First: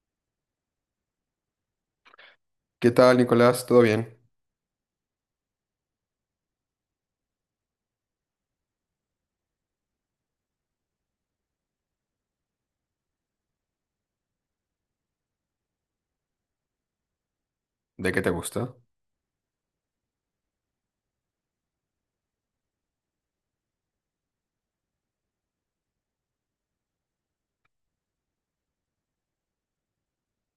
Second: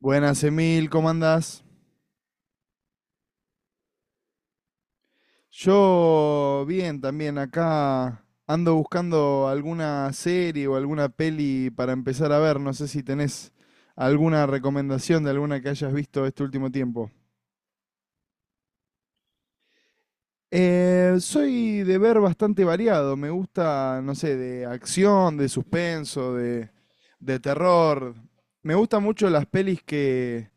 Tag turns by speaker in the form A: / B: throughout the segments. A: Buenas, Emil, ¿cómo andás?
B: ¿Qué tal, Nicolás? ¿Todo bien?
A: Yo bien, también acá ando buscando alguna serie o alguna peli para empezar a ver. No sé si tenés alguna recomendación de alguna que hayas visto este último tiempo.
B: ¿De qué te gusta?
A: Soy de ver bastante variado. Me gusta, no sé, de acción, de suspenso, de terror. Me gustan mucho las pelis que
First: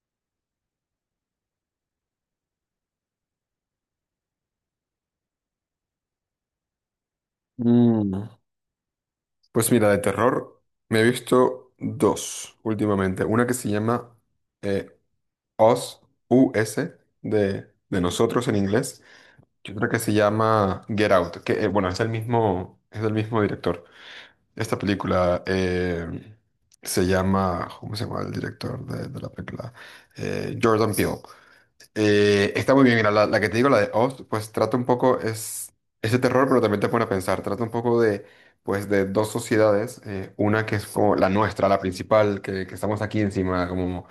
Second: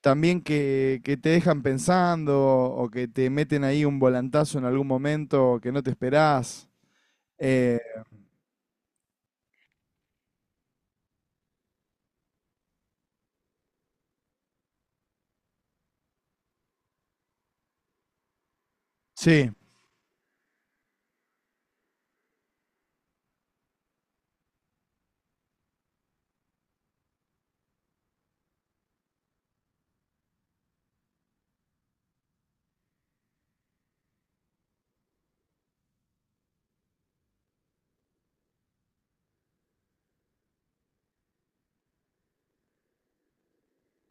A: que te dejan pensando o que te meten ahí un volantazo en algún momento que no te esperás. Eh,
B: Mm, pues mira, de terror me he visto dos últimamente. Una que se llama eh, Us, U S de nosotros en inglés.
A: sí,
B: Y otra que se llama Get Out, que bueno, es el mismo, es del mismo director. Esta película se llama, ¿cómo se llama el director de la película? Jordan Peele. Está muy bien, mira, la que te digo, la de Oz, pues trata un poco, es ese terror, pero también te pone a pensar, trata un poco de, pues, de dos sociedades, una que es como la nuestra, la principal, que estamos aquí encima, como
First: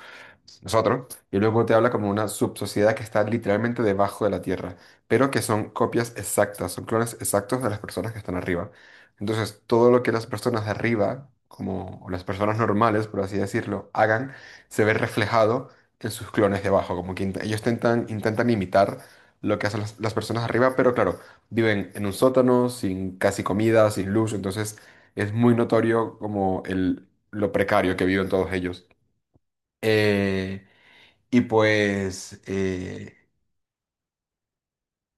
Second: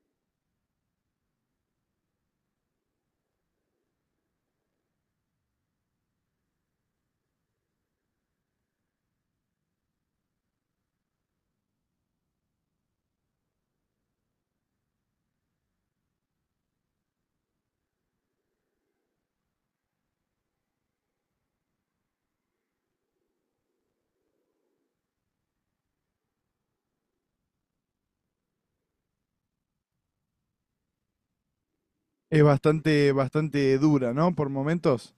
B: nosotros, y luego te habla como una subsociedad que está literalmente debajo de la Tierra, pero que son copias exactas, son clones exactos de las personas que están arriba. Entonces, todo lo que las personas de arriba, como o las personas normales, por así decirlo, hagan, se ve reflejado en sus clones debajo, como que ellos intentan, intentan imitar lo que hacen las personas arriba, pero claro, viven en un sótano, sin casi comida, sin luz, entonces es muy notorio como el, lo precario que viven todos ellos. Eh, y pues
A: es bastante, bastante dura, ¿no? Por momentos.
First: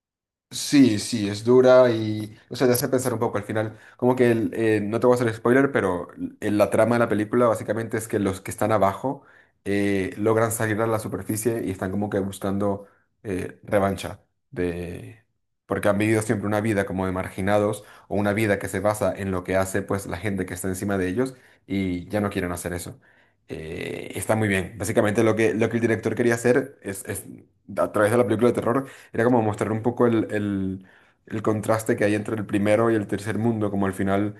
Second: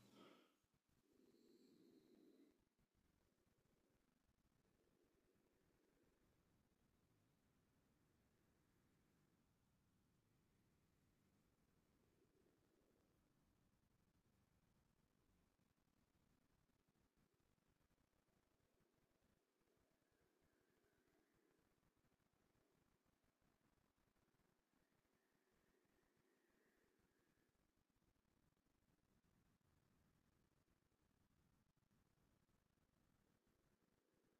B: sí, sí, es dura y, o sea, te hace pensar un poco al final. Como que, no te voy a hacer spoiler, pero la trama de la película básicamente es que los que están abajo logran salir a la superficie y están como que buscando revancha de... Porque han vivido siempre una vida como de marginados o una vida que se basa en lo que hace pues la gente que está encima de ellos y ya no quieren hacer eso. Está muy bien. Básicamente lo que el director quería hacer es a través de la película de terror era como mostrar un poco el contraste que hay entre el primero y el tercer mundo, como al final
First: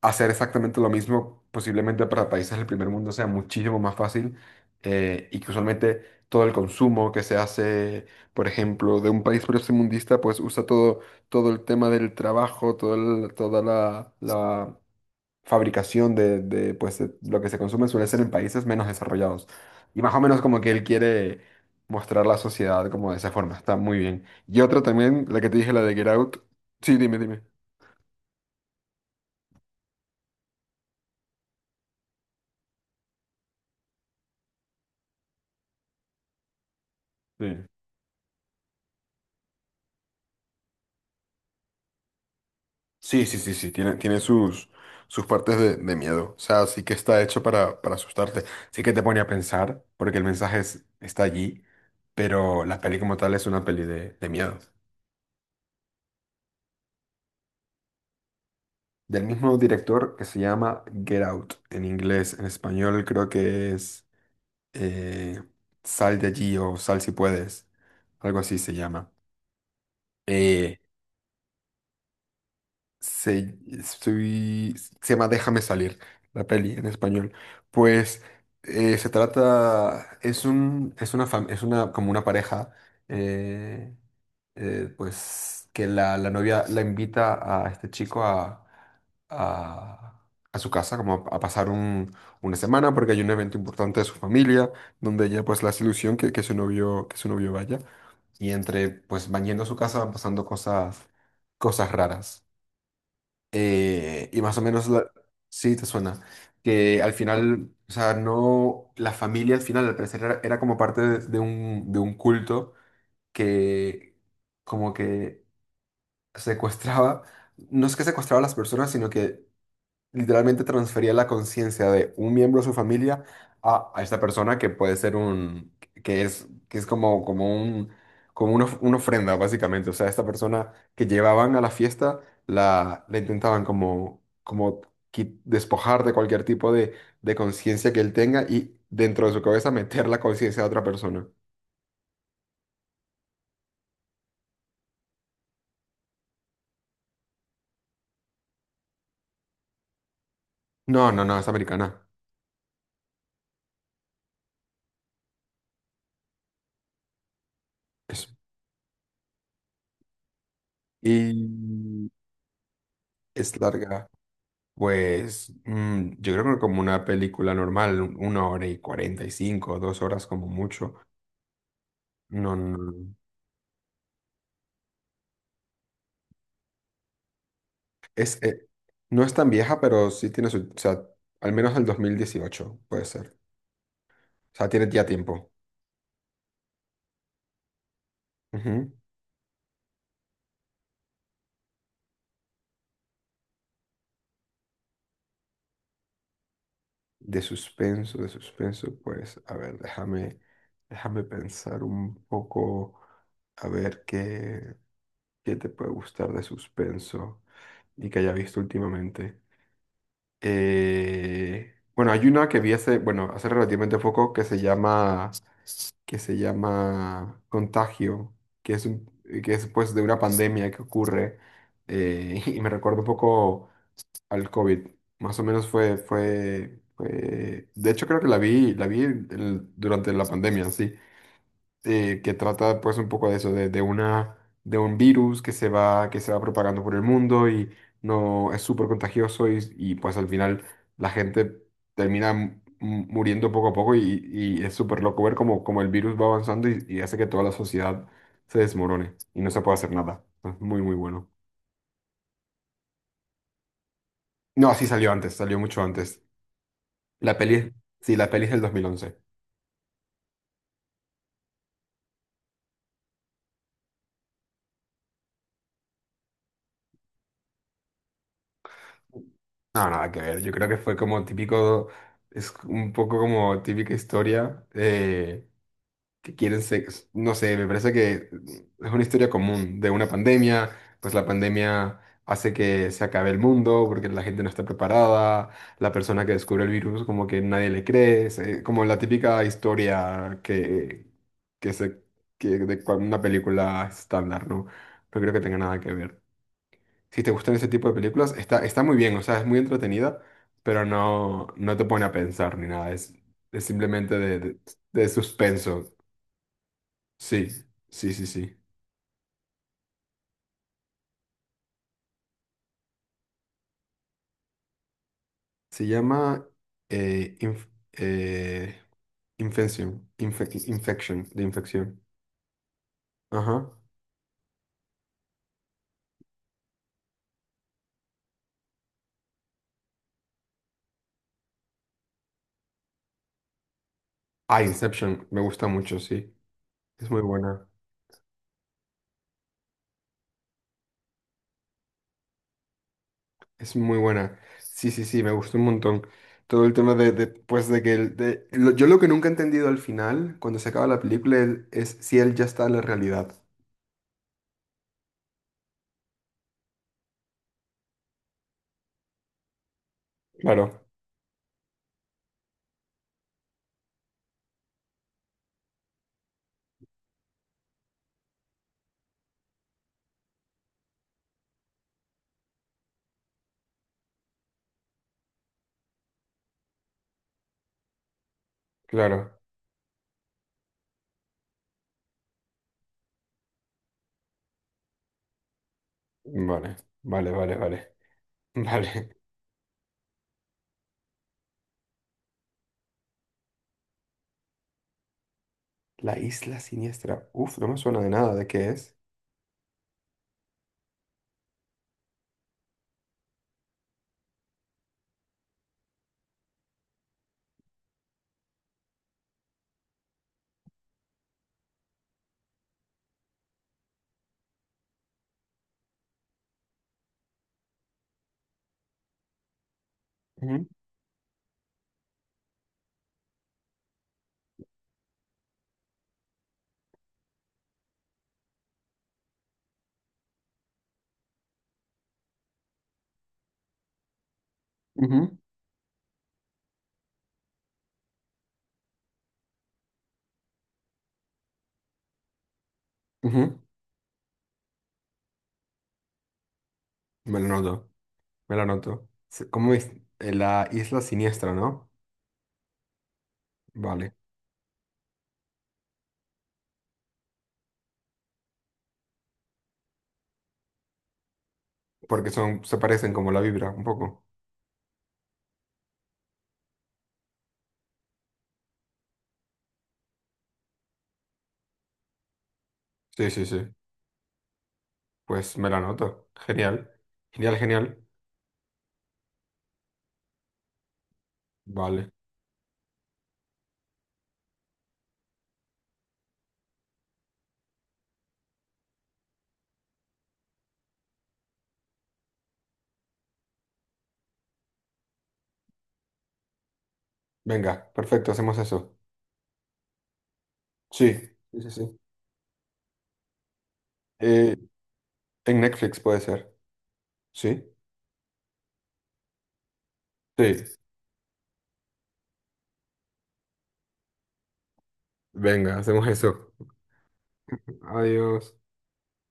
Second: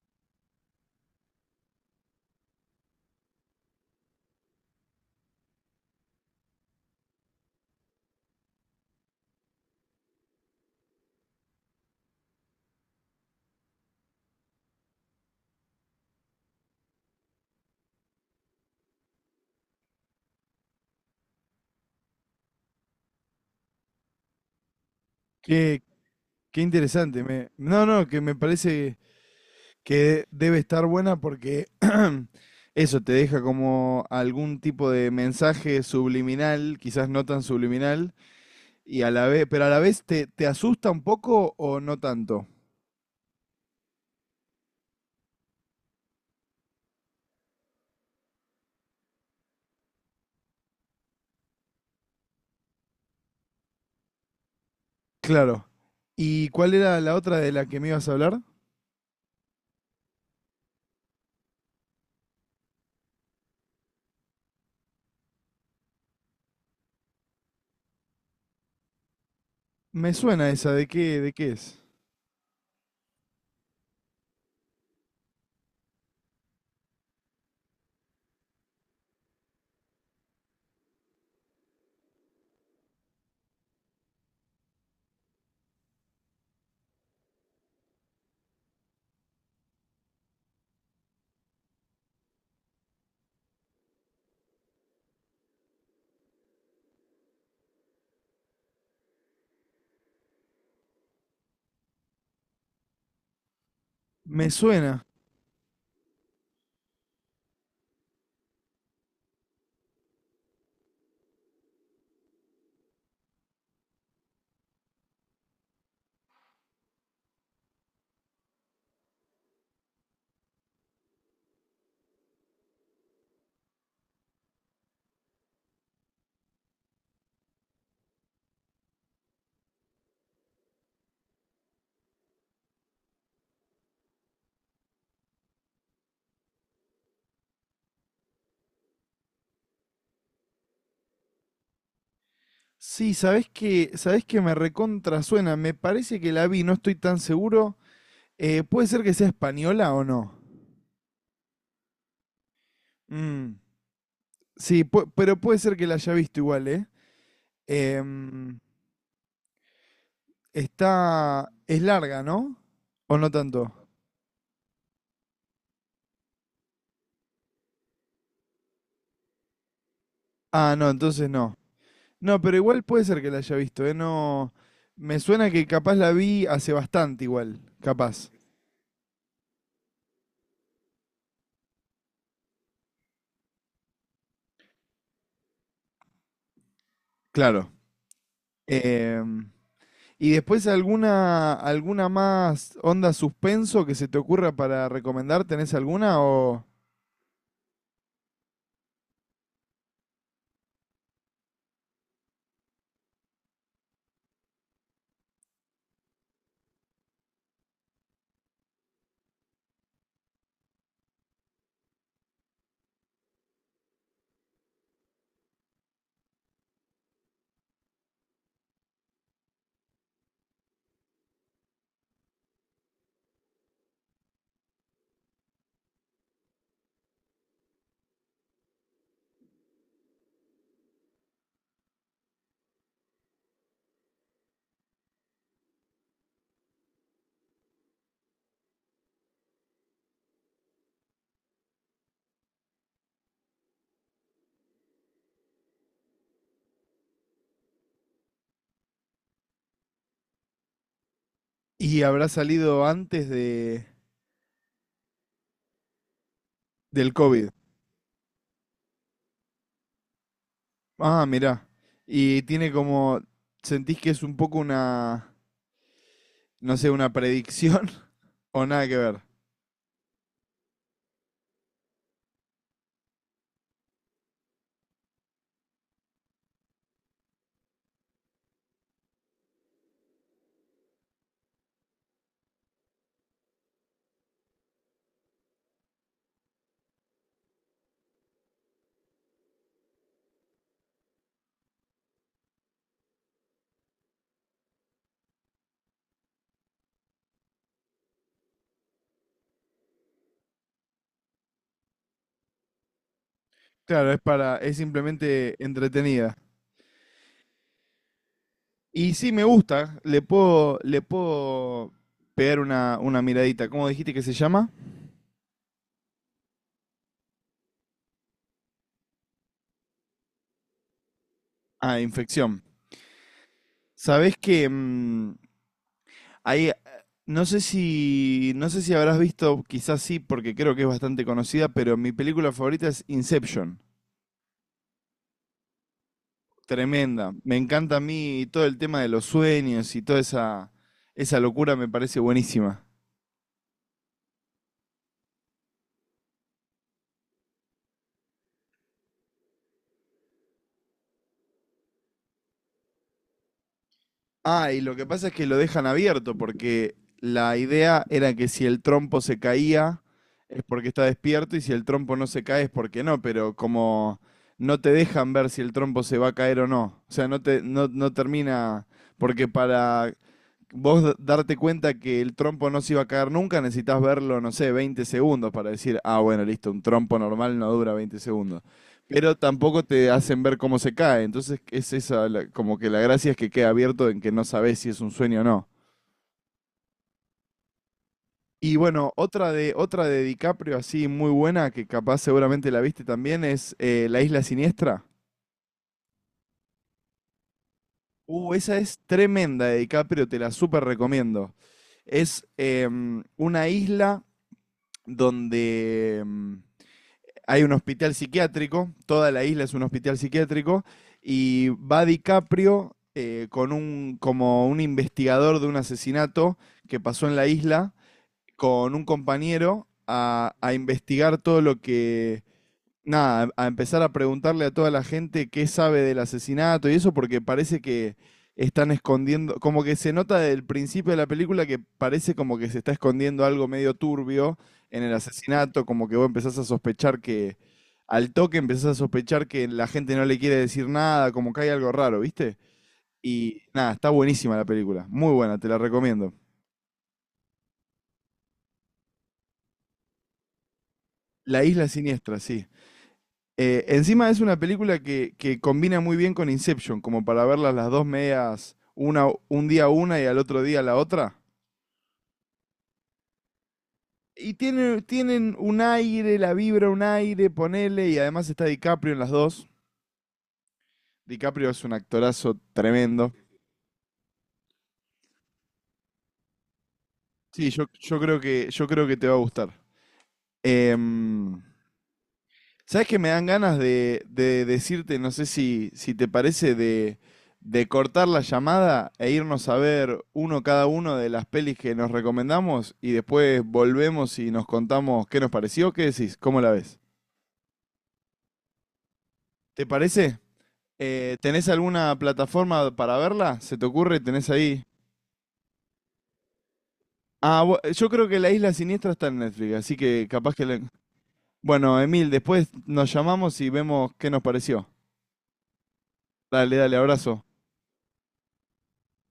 B: hacer exactamente lo mismo, posiblemente para países del primer mundo sea muchísimo más fácil y que usualmente todo el consumo que se hace, por ejemplo, de un país primermundista, pues usa todo, todo el tema del trabajo, toda la fabricación de pues, de lo que se consume suele ser en países menos desarrollados. Y más o menos como que él quiere mostrar la sociedad como de esa forma. Está muy bien. Y otra también, la que te dije, la
A: Qué,
B: de Get Out.
A: qué
B: Sí, dime,
A: interesante.
B: dime.
A: No, no, que me parece que debe estar buena porque eso te deja como algún tipo de mensaje subliminal, quizás no tan
B: Sí,
A: subliminal, y a la vez, pero a la vez te asusta un poco o no tanto.
B: sí, sí, sí, sí, tiene, tiene sus, sus partes de miedo. O sea, sí que está hecho para asustarte. Sí que te pone a pensar, porque el mensaje está allí, pero la peli como tal es una peli de miedo.
A: Claro. ¿Y cuál era la otra de la que me ibas a hablar?
B: Del mismo director que se llama Get Out. En inglés, en español creo que es... eh, sal de allí o sal si puedes, algo así se llama.
A: Me suena esa,
B: Eh,
A: de qué es?
B: Se, estoy- se llama Déjame salir, la peli en español. Pues se trata, es un, es una, como una pareja, eh, pues que la novia la invita a este chico a, a su casa, como a pasar un- una semana, porque hay un evento importante de su familia, donde ella pues la hace ilusión que, que su novio vaya. Y entre, pues van yendo a su casa, van pasando cosas, cosas raras. Y
A: Me
B: más o menos,
A: suena.
B: la- sí, te suena. Que al final, o sea, no, la familia al final, al parecer, era como parte de un culto que como que secuestraba, no es que secuestraba a las personas, sino que literalmente transfería la conciencia de un miembro de su familia a esta persona que puede ser un, que es como, como un, como una, una ofrenda, básicamente. O sea, esta persona que llevaban a la fiesta, la intentaban como, como despojar de cualquier tipo de conciencia que él tenga y dentro de su cabeza meter la conciencia de otra persona.
A: Sí, sabés que me recontra suena. Me parece que la vi, no estoy tan seguro. ¿Puede ser que sea española o no?
B: No, no, no, es americana.
A: Mm. Sí, pu- pero puede ser que la haya visto igual, ¿eh?
B: Es-
A: Em, Está... Es
B: y
A: larga, ¿no? ¿O no
B: es
A: tanto?
B: larga. Pues mm, yo creo que como una película normal, un- una hora y cuarenta y cinco, dos horas como
A: Ah, no,
B: mucho.
A: entonces no. No,
B: No,
A: pero igual puede
B: no,
A: ser que la haya visto, ¿eh? No... Me suena que capaz la vi hace bastante igual, capaz.
B: es, no es tan vieja, pero sí tiene su, o sea, al menos del 2018 puede ser. O sea, tiene ya tiempo.
A: Claro.
B: Ujú.
A: Em, y después alguna, alguna más onda suspenso que se te ocurra para recomendar, ¿tenés alguna o...?
B: De suspenso, pues, a ver, déjame, déjame pensar un poco, a ver qué, qué te puede gustar de suspenso y que haya visto últimamente. Bueno, hay una que vi hace, bueno, hace relativamente poco que se llama Contagio, que es un- que es pues de una pandemia que ocurre y me recuerda un poco al COVID. Más o menos de hecho creo que la vi, durante la pandemia, sí que trata pues un poco de eso, de una, de un virus que se va propagando por el mundo y no es súper contagioso y, pues al final la gente termina mu- muriendo poco a poco y es súper loco ver cómo, cómo el virus va avanzando y hace que toda la sociedad se desmorone y no se puede hacer nada. Es muy, muy bueno.
A: Y habrá salido antes de,
B: No, sí salió antes, salió mucho antes.
A: del
B: La
A: COVID.
B: peli, sí, la peli es del 2011.
A: Ah, mirá. Y tiene como, ¿sentís que es un poco una, no sé, una predicción o nada que ver?
B: No, nada que ver. Yo creo que fue como típico, es un poco como típica historia. Que quieren sexo. No sé, me parece que es una historia común de una pandemia, pues la pandemia hace que se acabe el mundo porque la gente no está preparada, la persona que descubre el virus como que nadie le cree, como la típica historia que, que se, que una película estándar, ¿no? No creo que tenga nada que ver. Si te gustan ese tipo de películas, está, está muy bien, o sea, es muy entretenida, pero no, no te pone a pensar ni nada, es
A: Claro,
B: simplemente
A: es para, es
B: de
A: simplemente
B: suspenso.
A: entretenida.
B: Sí, sí, sí, sí.
A: Y sí me gusta, le puedo pegar una miradita. ¿Cómo dijiste que se llama?
B: Se llama eh, inf- eh, Infection, Infection, de
A: Ah,
B: infección.
A: infección.
B: Ajá.
A: Sabés que mm, hay, no sé si, no sé si habrás visto, quizás sí, porque creo que es bastante conocida, pero mi película favorita es Inception.
B: Ah, Inception, me gusta mucho, sí. Es muy
A: Tremenda. Me
B: buena,
A: encanta a mí todo el tema de los sueños y toda esa, esa locura me parece buenísima.
B: es muy buena. Sí, sí, sí, me gustó un montón. Todo el tema de, pues, de que... yo lo que nunca he entendido al final, cuando se acaba la película, él- es si él ya está en la realidad.
A: Ah, y lo que pasa es que lo dejan abierto porque la idea era que si el trompo se caía es
B: Claro,
A: porque está despierto y si el trompo no se cae es porque no, pero como no te dejan ver si el trompo se va a caer o no. O sea, no te, no, no termina, porque para vos darte cuenta que el trompo no se iba a caer nunca, necesitas verlo, no sé, 20 segundos para decir, ah, bueno, listo, un trompo normal no dura 20 segundos. Pero
B: claro.
A: tampoco te hacen ver cómo se cae. Entonces, es esa, la- como que la gracia es que queda abierto en que no sabes si es un sueño o no.
B: Vale, vale, vale, vale.
A: Y
B: Vale.
A: bueno, otra de DiCaprio así muy buena, que capaz seguramente la viste también, es La Isla Siniestra.
B: La isla siniestra. Uf, no me suena de nada. ¿De qué
A: Esa
B: es?
A: es tremenda de DiCaprio, te la súper recomiendo. Es una isla donde hay un hospital psiquiátrico, toda la isla es un hospital psiquiátrico, y va DiCaprio con un, como un investigador de un asesinato que pasó en la isla, con un compañero
B: Ujú,
A: a investigar todo lo que, nada, a empezar a preguntarle a toda la gente qué sabe del asesinato y eso, porque parece que están escondiendo, como que se nota desde el principio de la película que parece como que se está escondiendo algo medio turbio en el
B: ujú.
A: asesinato, como que vos empezás a sospechar que, al toque empezás a sospechar que la gente no le quiere decir nada, como que hay algo raro, ¿viste?
B: Ujú,
A: Y nada, está buenísima la película, muy buena, te la recomiendo.
B: me lo noto, me lo noto. Se- ¿Cómo es? La isla siniestra,
A: La Isla
B: ¿no?
A: Siniestra, sí.
B: Vale.
A: Encima es una película que combina muy bien con Inception, como para verlas las dos medias, una, un día una y al otro día la otra.
B: Porque son, se parecen como la vibra, un poco.
A: Tienen un aire, la vibra, un aire, ponele, y además está DiCaprio en las dos. DiCaprio es un actorazo
B: Sí,
A: tremendo.
B: sí, sí. Pues me la noto. Genial. Genial,
A: Sí,
B: genial.
A: yo creo yo creo que te va a gustar. Em,
B: Vale.
A: ¿sabes que me dan ganas de decirte, no sé si, si te parece, de cortar la llamada e irnos a ver uno cada uno de las pelis que nos recomendamos y después volvemos y nos contamos qué nos pareció? ¿Qué decís? ¿Cómo la ves?
B: Venga, perfecto, hacemos eso.
A: ¿Te parece?
B: Sí, sí,
A: ¿Tenés
B: sí, sí.
A: alguna plataforma para verla? ¿Se te ocurre? ¿Tenés
B: Eh,
A: ahí?
B: en Netflix puede ser.
A: Ah,
B: Sí.
A: bu- yo creo que La Isla Siniestra está en Netflix, así que capaz que...
B: Sí.
A: la Bueno, Emil, después nos llamamos y vemos qué nos pareció.
B: Venga, hacemos eso.
A: Dale, dale, abrazo.
B: Adiós.